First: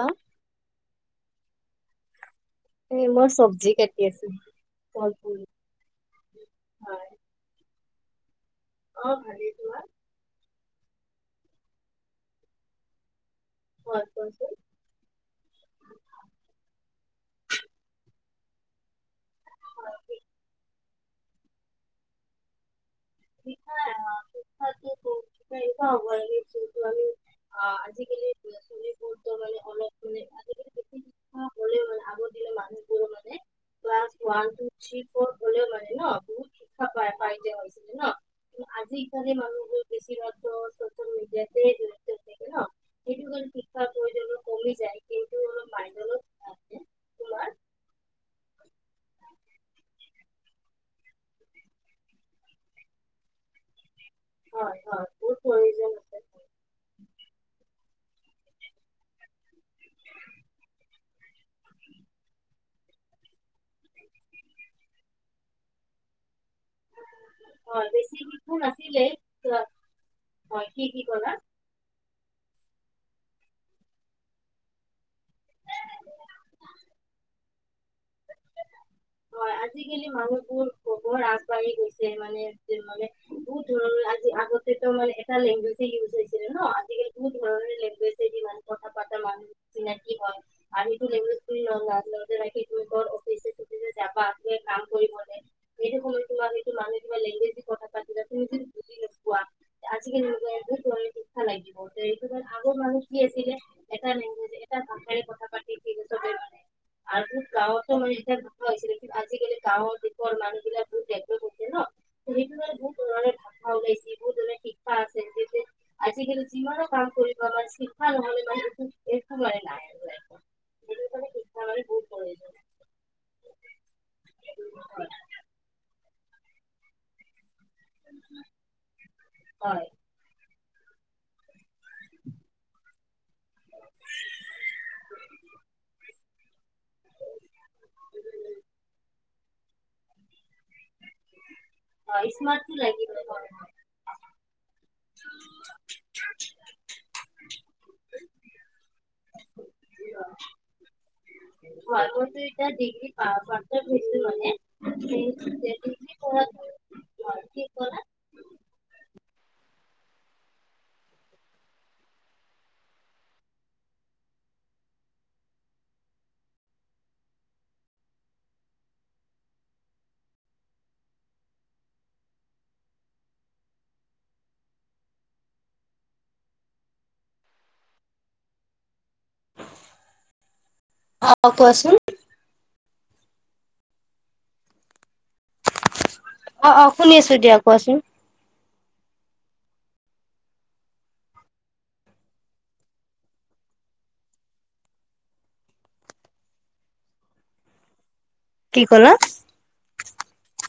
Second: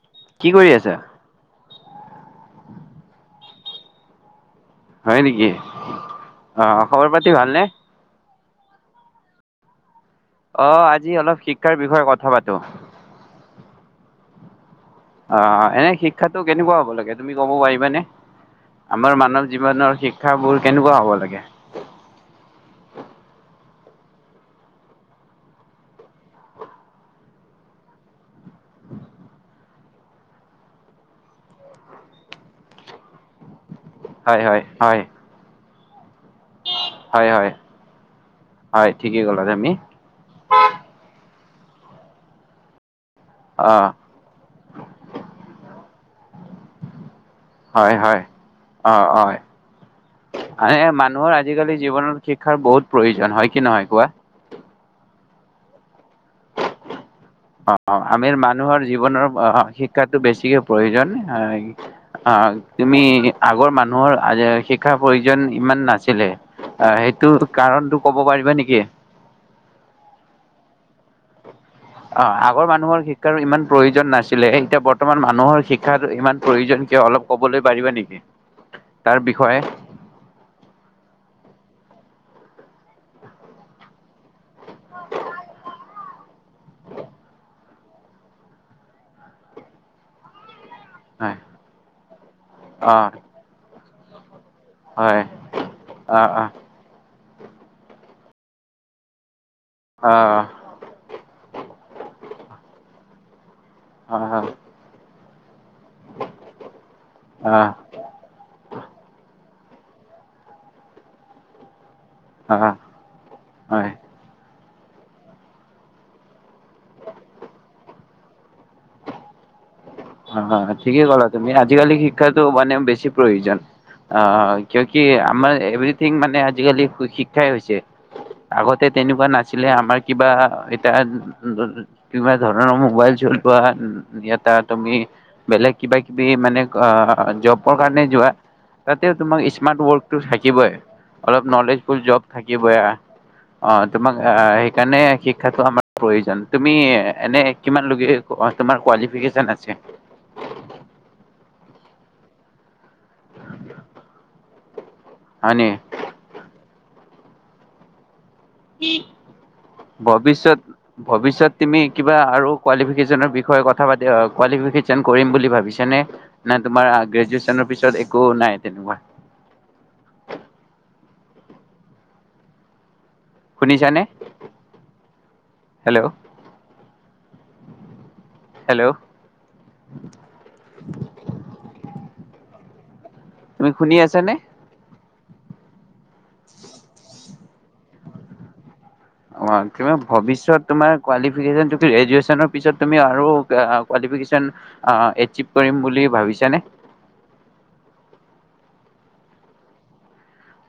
অ কি কৰি আছা। এ মই চব্জি কাটি আছো। ফল হয় ফুল নেকি অ খবৰ হয়। পাতি ভালনে অ ভালেই তোমাৰ। অ আজি অলপ শিক্ষাৰ বিষয়ে কথা পাতো হয় কছে। অ এনে শিক্ষাতো কেনেকুৱা হব লাগে তুমি কব পাৰিবানে আমাৰ মানৱ জীৱনৰ কোৱাচোন শিক্ষাবোৰ কেনেকুৱা হব লাগে শিক্ষা শিক্ষা শিকিক হব যিহেতু আমি আজিকালি প মে অলপ মান হয় ৱান হয় টু হয় থ্ৰী ফৰ [unintelligible] ন বহুত শঠা হয় হয় হয় ঠিকেই ক'লা তুমি [unintelligible] উ অহ প্ৰয়োজনো কমি যায় কিন্তু অলপ মাইণ্ডত আছে তোমাৰ হয় হয় অহ অ মান মানুহৰ আজিকালি জীৱনত শিক্ষাৰ বহুত প্ৰয়োজন হয় কি নহয় কোৱা। হয় হয় [unintelligible] অ আমিৰ মানুহৰ জীৱনৰ শিক্ষাটো বেছিকে প্ৰয়োজন তুমি আগৰ মানুহৰ শিক্ষাৰ প্ৰয়োজন ইমান নাছিলে। আহ সেইটো হয় কাৰণটো বেছি ক'ব পাৰিবা শিশু নেকি নাছিলে হয় কি কি কৰা অ আগৰ মানুহৰ শিক্ষাৰো ইমান প্ৰয়োজন নাছিলে এতিয়া বৰ্তমান মানুহৰ শিক্ষাৰ ইমান প্ৰয়োজন কিয় অলপ কবলৈ পাৰিবা নেকি তাৰ হয় বিষয়ে আজিকালি মানুহবোৰ বহুত আগবাঢ়ি গৈছে যে মানে ‌যে মানে বহুত ধৰণৰ আজি আগত সেইটো মানে এটা লেংগুৱেজ ইউজ হৈছে। ন আজিকালি কোনো ধৰণৰ লেংগুৱেজ দি ইমান কথা পাতে মানুহ চিনাকি হয় আৰু এইটো হয় লেংগুৱেজ কি অ নফি [unintelligible] যাবা হয় অ অ কিবা লেংগুৱেজ কথা পাতিলে তুমি যদি বুজি নোপোৱা। আজিকালি ল এক কৰি থ লাগিব আগৰ মানুহ কি আছিলে। এটা অ অ লেংগুৱেজ এটা ভাষাৰে কথা আৰু গাঁৱতো মানে পাইছিলে কিন্তু আজিকালি গাঁৱৰ দেশৰ মানুহবিলাকটো ডেপলব হৈছে। ন অ অ সেইটো বহুত ধৰণেৰে ভাষা হয় ওলাইছিল বহুত ধৰণেৰে শিক্ষা শিক্ষা আছিল আজিকালি যিমানো কাম কৰিবা বা শিক্ষা নহলে বা একো নাই। হয় ঠিকেই প্ৰযোজন কিউকি আমাৰ এভ্ৰিৰথিং মানে আজিকালি শিক্ষাই হৈছে। আগতে তেনেকুৱা নাছিলে আমাৰ কিবা তাত কিবা ধৰণৰ মোবাইল চলোৱা তাত তুমি বেলেগ কিবা কিবি মানে জবৰ কাৰণে যোৱা তাতে তোমাক স্মাৰ্ট ৱৰ্কটো থাকিবই অলপ নলেজবুল জব থাকিবই অ তোমাক সেইকাৰণে শিক্ষাটো আমাৰ প্ৰয়োজন তুমি এনে কিমান লৈকে তোমাৰ কোৱালিফেকেচন আছে আগতে এতিয়া দিগ ভ মান হয় নি? [unintelligible] কি কলা ভৱিষ্যত ভৱিষ্যত তুমি কিবা আৰু ‌কোৱালিফেকেচনৰ বিষয়ে কথাপাতি কোৱালিফেকেচন কৰিম বুলি ভাবিছানে নে তোমাৰ গ্ৰেজেচুৱেনৰ পিছত একো নাই তেনেকুৱা শুনিছানে হেল্ল' হেল্ল' অ কোৱাচোন তুমি শুনি আছা নে অ অ শুনি আছো দিয়া কোৱাচোন অ তোমাৰ ভৱিষ্যত তোমাৰ কোৱালিফেকেচন তুমি গ্ৰেজেচুৱেনৰ পিছত তুমি আৰু কোৱালিফেকেচন অ এচিপ কৰিম বুলি ভাবিছা নে। কি ক'লা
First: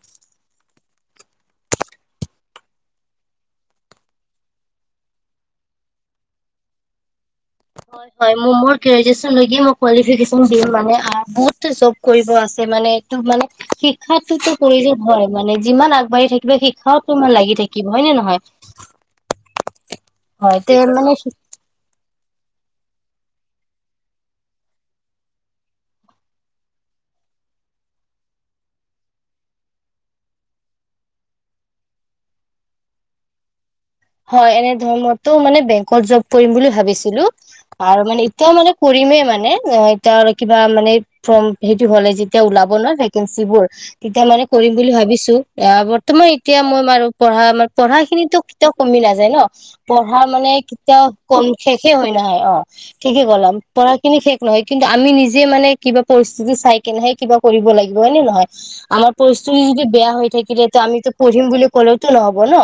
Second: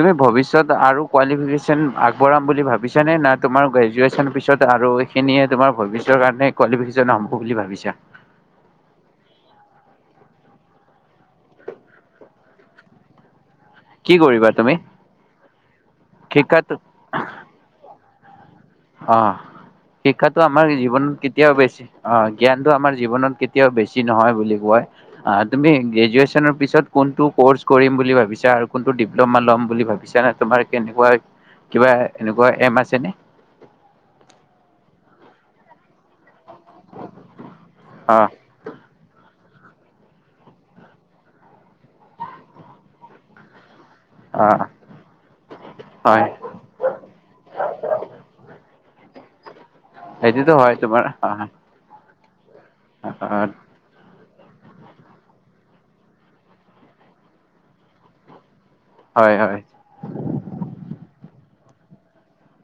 তুমি ভৱিষ্যত আৰু কোৱালিফিকেচন আগবঢ়াম বুলি ভাবিছানে না তোমাৰ গ্ৰেজুৱেচন পিছত আৰু সেইখিনিয়ে তোমাৰ ভৱিষ্যত কোৱালিফিকেচন হব- বুলি ভাবিছা? হয় হয় মোৰ গ্ৰেজুৱেচন লৈকে মোৰ কোৱালিফিকেচন [unintelligible] বুত চব কৰিব আছে। মানে এই টো মানে কি কৰিবা শিক্ষাটোতো তুমি? প্ৰয়োজন হয় মানে যিমান আগ শিক্ষাটো [unintelligible] তোমাৰ লাগি থাকিম হয় নে নহয়? অ শিক্ষাটো হয় আমাৰ তে মানে জীৱনত কেতিয়াও বেছি অ জ্ঞানটো আমাৰ জীৱনত কেতিয়াও বেছি নহয় বুলি কয়, অ তুমি গ্ৰেজুৱেচনৰ পিছত কোনটো কৰ্চ কৰিম বুলি ভাবিছা আৰু কোনটো ডিপ্ল'মা ল'ম বুলি ভাবিছা নে তোমাৰ কেনেকুৱা কিবা এনেকুৱা এম আছে নেকি? হয়। এনে [unintelligible] মানে বেংকত জব কৰিম বুলি ভাবিছিলো আৰু মানে অ', এতিয়া মানে কৰিমে মানে অ এতিয়া কিবা মানে ফৰ্ম সেইটো হলে যেতিয়া ওলাব নহয় ভেকেঞ্চিবোৰ তেতিয়া মানে অ', কৰিম বুলি ভাবিছো। আহ হয় বৰ্তমান এতিয়া মই আৰু পঢ়া পঢ়া খিনিতো তেয়াও কমি নাযায় ন? পঢ়া মানে সেইটোতো হয় তোমাৰ কেতিয়াও কম অ', শেষে হয় ন নাই অ। ঠিকেই কলা পঢ়াখিনি শেষ নহয় কিন্তু আমি নিজে মানে কিবা পৰিস্থিতি চাই কেনেহে কিবা কৰিব লাগিব হয়নে নহয়? আাৰ হয়, পৰিস্থিতি হয়, যদি বেয়া হৈ থাকিলে ত আমিতো পঢ়িম বুলি ক'লেওতো নহ'ব ন?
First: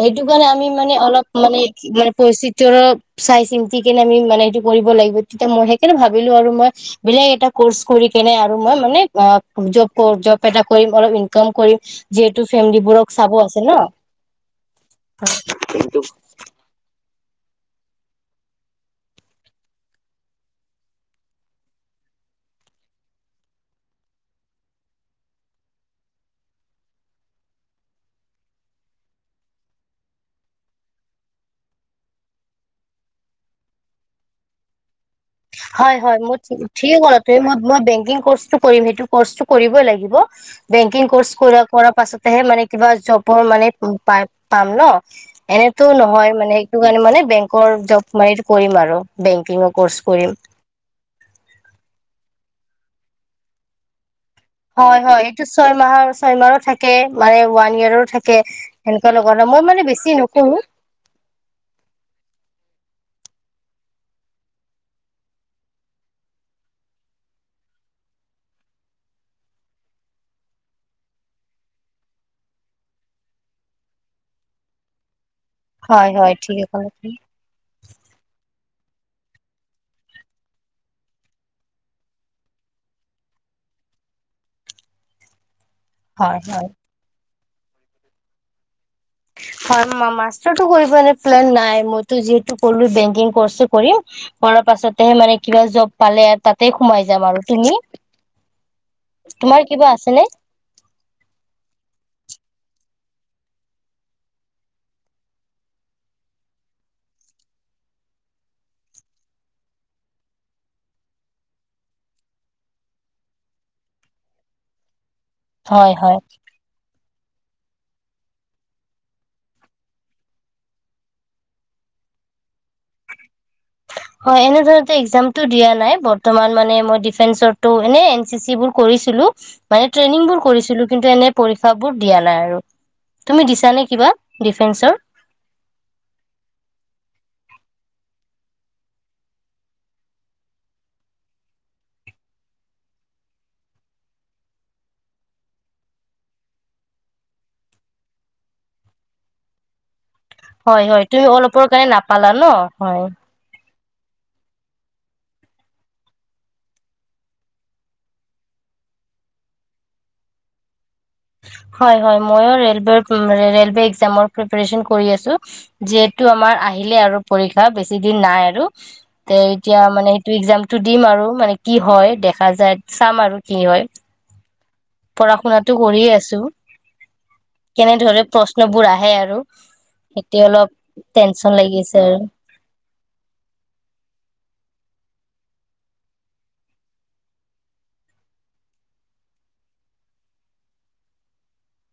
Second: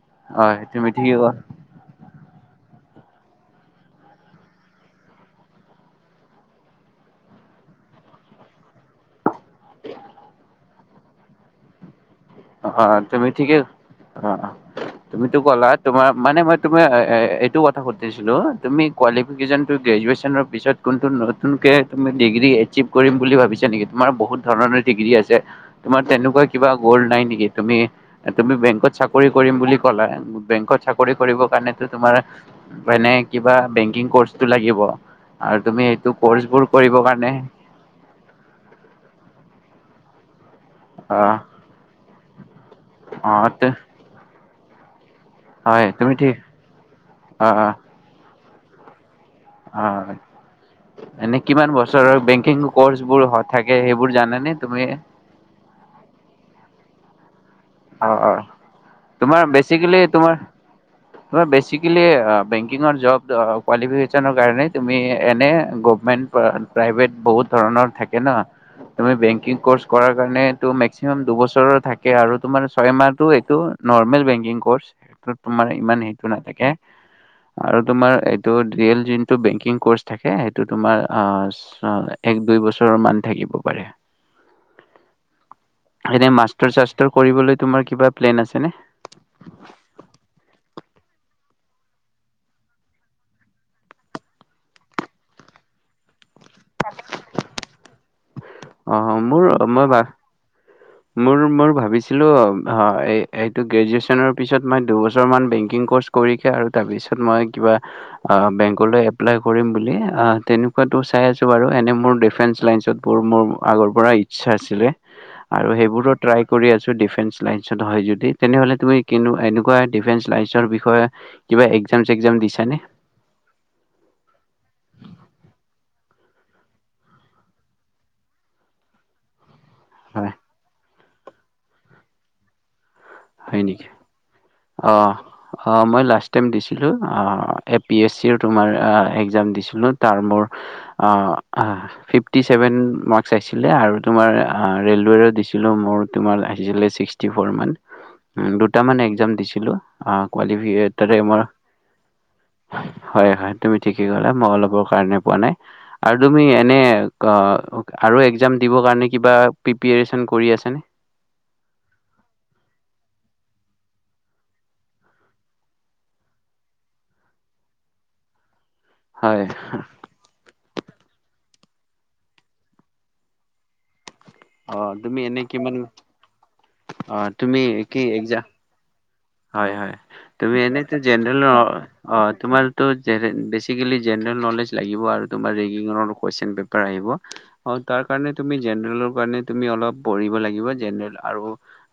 সেইটো কাৰণে হয় আমি তুমি মানে ঠিকে অলপ মানে [unintelligible] পৰিস্থিতি অলপ চাই চিন্তি কেনে আমি মানে সেইটো কৰিব লাগিব, তেতিয়া মই সেইকাৰণে ভাবিলো আৰু মই বেলেগ এটা কৰ্চ কৰি কেনে আৰু মই মানে অ জব কৰোঁ। জব এটা কৰিম। অলপ ইনকাম কৰিম। যিহেতু অ', ফেমলীবোৰক তুমি চাব ঠিকে আছে ন। অ', তুমিতো কলা তোমাৰ মানে মই তুমি এ এইতো [unintelligible] কথা সুধিছিলোঁ তুমি কোৱালিফিকেচন টো গ্ৰেজুৱেচনৰ পিছত কোনটো নতুন কে তুমি ডিগ্ৰী এচিভ কৰিম বুলি ভাবিছা নেকি? তোমাৰ বহুত ধৰণৰ ডিগ্ৰী আছে। তোমাৰ তেনেকুৱা কিবা গ'ল নাই নেকি তুমি তুমি বেংকত চাকৰি কৰিম বুলি কলা। বেংকত চাকৰি কৰিব কাৰনেটো তোমাৰ মানে কিবা বেংকিং কোৰ্চ টো লাগিব। আৰু তুমি হয় এইটো হয়, ম কৰ্চবোৰ ঠিকে কৰিবৰ কলা কাৰণে তুমি, ম-মই বেংকিং কোৰ্চ টো কৰিম সেইটো কোৰ্চটো কৰিবই লাগিব। [inaudible] বেংকিং অ কোৰ্চ কৰা কৰাৰ পাছতেহে মানে কিবা অ জবৰ মানে পায়। পাম ন? এনেতো হয় তুমি নহয় ঠিক মানে সেইটো কাৰণে মানে অ বেংকৰ জব [unintelligible] কৰিম আৰু। বেংকিঙৰ ক'ৰ্চ অ কৰিম। এনে কিমান বছৰৰ বেংকিং কৰ্চ বোৰ হয় থাকে সেইবোৰ জানা হয় হয় এইটো ছয়মাহৰ ছয়মাহৰ থাকে কে মানে ওৱান ইয়াৰৰো অ অ থাকে সেনেকুৱা তোমাৰ লগা মই মানে বেছিকেলি বেছি তোমাৰ নকৰো বেছিকেলি বেংকিঙৰ জব ত কোৱালিফিকেচনৰ কাৰণে তুমি এনে গভমেন্ট প্ৰাইভেট বহুত ধৰণৰ থাকে ন, তো বেংকিং কৰ্চ কৰাৰ কাৰণে মেক্সিমাম দুবছৰৰ থাকে আৰু তোমাৰ ছয় মাহটো এইটো নৰ্মেল বেংকিং কৰ্চ। তোমাৰ ইমান হয় সেইটো হয় ঠিকে নাথাকে ক'লে তুমি আৰু তোমাৰ এইটোত ৰিয়েল যিটো বেংকিং ক'চ থাকে সেইটো তোমাৰ আ ছ এক দুবছৰ মান থাকিব পাৰে। এনে হয় হয় মাষ্টৰ চাষ্টৰ কৰিবলৈ কিবা প্লেন আছে নে? হয় মাষ্টৰ উম কৰিবলৈ প্লেন নাই মোৰ যিটো কলো বেংকিং ক'চটো কৰিম অলপ পাছতে মানে কিবা জব পালে তাতে সোমাই যাম আৰু। তুমি? অ মোৰ তোমাৰ কিবা মই বা আছেনে মোৰ মই ভাবিছিলো। অ এই এইটো গ্ৰেজুৱেচনৰ পিছত মই দুবছৰমান বেংকিং ক'ৰ্ছ কৰি কে আৰু তাৰপিছত মই কিবা বেংকলৈ এপ্লাই কৰিম বুলি, তেনেকোৱাটো চাই আছোঁ বাৰু এনেই মোৰ ডিফেন্স লাইনচতোত মোৰ আগৰ পৰা ইচ্ছা আছিলে। আৰু হয় সেইবোৰো হয় ট্ৰাই কৰি আছো ডিফেন্স। টো হয় যদি তেনেহলে তুমি এনেকোৱা ডিফেন্স লাইনচৰ বিষয়ে কিবা একজাম চেকজাম দিছনে হয় এনেধৰণটো একজামটো দিয়া নাই বৰ্তমান মানে মই ডিফেন্সটো এনে এন চি চিবোৰ কৰিছিলো। মানে ট্ৰেইনিং হয় বোৰ কৰিছিলো। কিন্তু এনে পৰীক্ষাবোৰ দিয়া নাই আৰু। তুমি হয় দিছানে নেকি? কিবা ডিফেন্সৰ অ অ মই লাষ্ট টাইম দিছিলো অ। এ পি এছ চিৰ তোমাৰ একজাম দিছিলোঁ তাৰ মোৰ ফিফটি চেভেন মাৰ্কছ আহিছিলে আৰু তোমাৰ ৰে'লৱেৰো দিছিলোঁ মোৰ তোমাৰ আহিছিলে ছিক্সটি ফো'ৰ মান। দুটামান একজাম দিছিলো। হয় হয় তুমি অলপৰ কাৰণে নাপালা ন? হয়। তুমি ঠিকেই কলা মই অলপৰ কাৰণে পোৱা নাই আৰু তুমি এনেই আৰু একজাম দিবৰ কাৰণে কিবা প্ৰিপিয়েৰচন কৰি আছানে? হয় হয় ময়ো ৰেলৱে ৰেলৱে একজামৰ প্ৰিপিৰেচন কৰি আছো যিহেতু আমাৰ আহিলেই আৰু পৰীক্ষা বেছি দিন নাই আৰু। তে হয় এতিয়া মানে সেইটো একজামটো দিম আৰু মানে। কি হয় দেখা যায় চাম আৰু কি হয়। অ তুমি এনে কিমান? পঢ়ি আছো অ', তুমি কেনে কি দৰে এক্সাম প্ৰশ্নবোৰ আহে আৰু। হয় হয় এতিয়া তুমি অলপ এনেইতো জেনেৰেল টেনচন লাগি আছে অ আৰু তোমাৰটো বেচিকেলি জেনেৰেল নলেজ লাগিব। লাগিব আৰু তোমাৰ যোনকেইখন কোৱেচন পেপাৰ আহিব তাৰ কাৰণে তুমি জেনেৰেলৰ কাৰণে তুমি অলপ পঢ়িব লাগিব আৰু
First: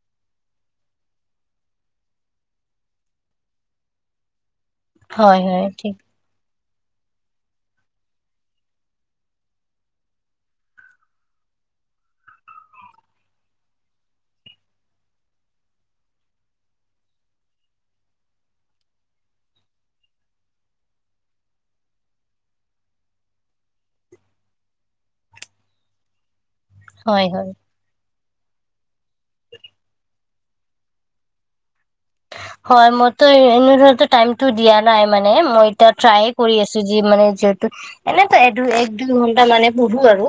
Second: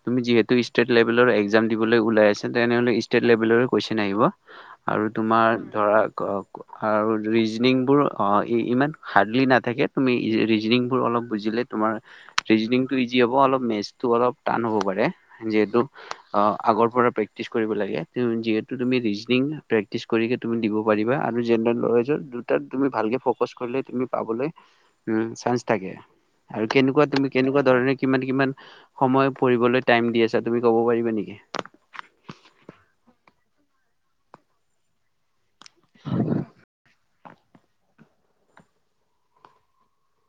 তুমি যিহেতু ষ্টেট লেবেলৰ একজাম দিবলে ওলাইছা তেনেহলে ষ্টেট লেবেলৰে কোৱেচন আহিব। আৰু হয় তোমাৰ হয় ঠিক ধৰা। আৰু ৰিজনিংবোৰ ইমান হাৰ্ডলি নাথাকে তুমি ৰিজনিংবোৰ অলপ বুজিলে তোমাৰ ৰিজনিংটো ইজি হ'ব অলপ মেথছটো অলপ টান হ'ব পাৰে যিহেতু আগৰ পৰা প্ৰেক্টিচ কৰিব লাগে যিহেতু তুমি ৰিজনিং প্ৰেক্টিচ কৰিকে তুমি দিব পাৰিবা আৰু জেনেৰেল নলেজৰ দুটাত তুমি ভালকে ফ'কাচ কৰিলে তুমি পাবলৈ চানছ থাকে। আৰু কেনেকুৱা হয় তুমি হয় কেনেকুৱা ধৰণে কিমান? কিমান সময় পঢ়িবলৈ টাইম দি আছা তুমি কব পাৰিবা নেকি? হয় মইতো এনে ধৰ টাইমটো দিয়া নাই মানে মই এতিয়া ট্ৰাই কৰি আছোঁ। যি মানে যিহেতু এনেটো দুই এক দুই ঘণ্টা মানে পঢ়ো আৰু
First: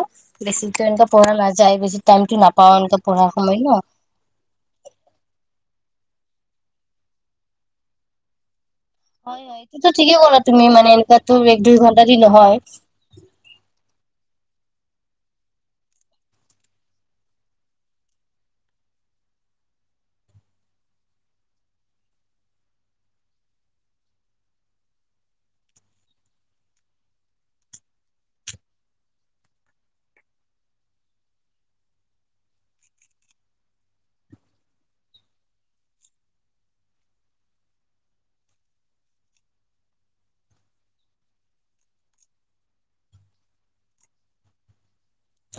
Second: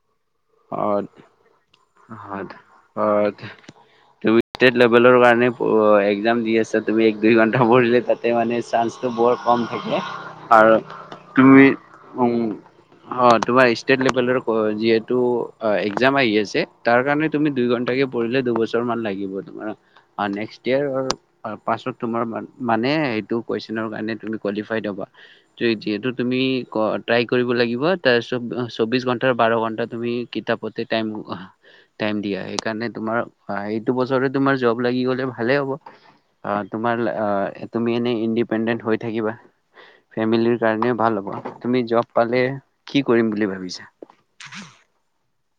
অ বেছিতো এনেকা পঢ়া নাযায় বেছি টাইমটো হয় নাপাও এনেকা পঢ়া সময় ন দুয়োটা লেবেলৰ কাৰণে একজাম দি আছা তুমি এক দুই ঘণ্টা পঢ়িলে তাতে মানে। চানচটো বৰ হয় কম হয় এইটোতো থাকে ঠিকে ক'লা তুমি আৰু মানে এনেকুৱাতো এক তুমি দুই ঘন্টা দি নহয় হয় তোমাৰ ষ্টেট লেভেলৰ হয় যিহেতু একজাম আহি আছে তাৰ কাৰণে তুমি দুই ঘণ্টাকে পঢ়িলে দুবছৰমান লাগিব। তোমাৰ নেক্সট ইয়েৰ পাছত তোমাৰ মানে সেইটো কুৱেশনৰ কাৰণে তুমি কোৱালিফাইড হ'বা যিহেতু তুমি ট্ৰাই কৰিব লাগিব, তাৰ চৌ চৌবিশ ঘণ্টা বাৰ ঘণ্টা। তুমি কিতাপতে টাইম টাইম দিয়া সেইকাৰণে তোমাৰ এইটো বছৰ তোমাৰ জব লাগি গ'লে ভালে হ'ব। তোমাৰ আ তুমি এনে ইণ্ডিপেডেন্ট হৈ থাকিবা। ফেমিলিৰ কাৰণেও ভাল হব। তুমি জব পালে কি কৰিম বুলি ভাবিছা?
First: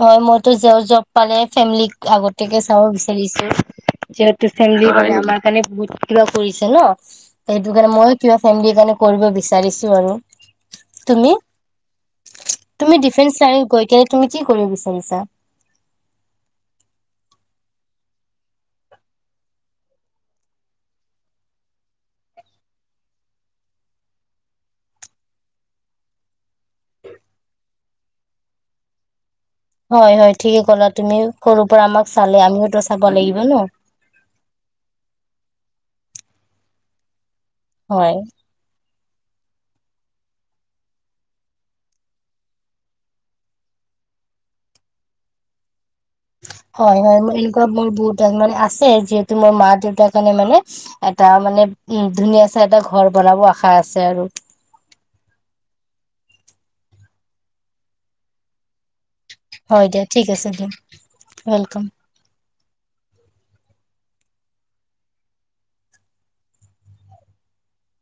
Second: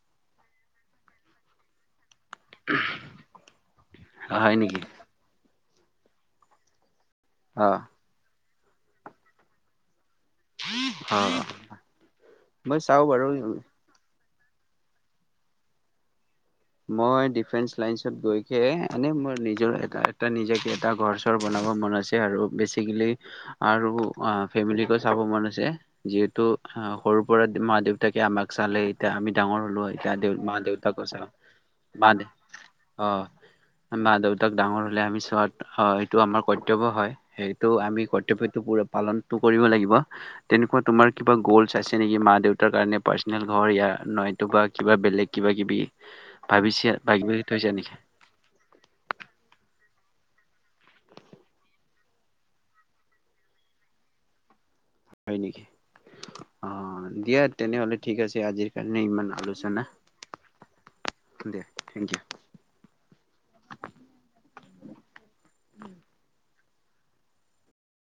হয় মইতো জ জব পালে ফেমেলীক আগতীয়াকে চাব বিচাৰিছো যিহেতু হয় নেকি? ফেমেলি কৰে আমাক মানে বহুত কিবা কৰিছে ন সেইটো কাৰণে মইয়ো কিবা ফেমিলীৰ কাৰণে কৰিব বিচাৰিছোঁ আৰু। তুমি অ'। মই তুমি চাওঁ বাৰু ডিফেন্স লাইন গৈ কিনে কি কৰিব বিচাৰিছা। মই ডিফেন্স লাইনত গৈকে এনে মোৰ নিজৰ এ নিজে এটা ঘৰ চৰ বনাব মন আছে আৰু বেচিকেলি আৰু ফেমিলো চাব মন আছে যিহেতু সৰুৰ পৰা মা দেউতাকে আমাক চালে এতিয়া আমি ডাঙৰ হ'লো হয় এতিয়া দেউ হয় মা ঠিকে ক'লা দেউতাকো তুমি চাম সৰুৰ পৰা আমাক বা দে চালে আমিওতো চাব অ লাগিব ন মা দেউতাক ডাঙৰ হ'লে আমি চোৱাত হয় টো আমাৰ কৰ্তব্য হয় সেই। তো আমি হয় কৰ্তব্যটো পোৰা পালনটো কৰিব লাগিব তেনেকুৱা তোমাৰ কিবা গ'লছ আছে নেকি মা দেউতাৰ কাৰণে পাৰ্চনেল ঘৰ ইয়াৰ নয়তো বা কিবা বেলেগ কিবা কিবি ভাবিছে হয় হয় ম ভাবি এনেকুৱা থৈছা মোৰ নেকি বহুত মানে আছে যিহেতু মোৰ মা দেউতাক কানে মানে এটা মানে উম ধুনীয়া চে এটা ঘৰ বনাব আশা আছে আৰু হয় নেকি অ দিয়া তেনেহলে ঠিক আছে আজিৰ কাৰণে ইমান। আলোচনা হয় দিয়া ঠিক আছে দিয়া দিয়া ওৱেলকাম। Thank U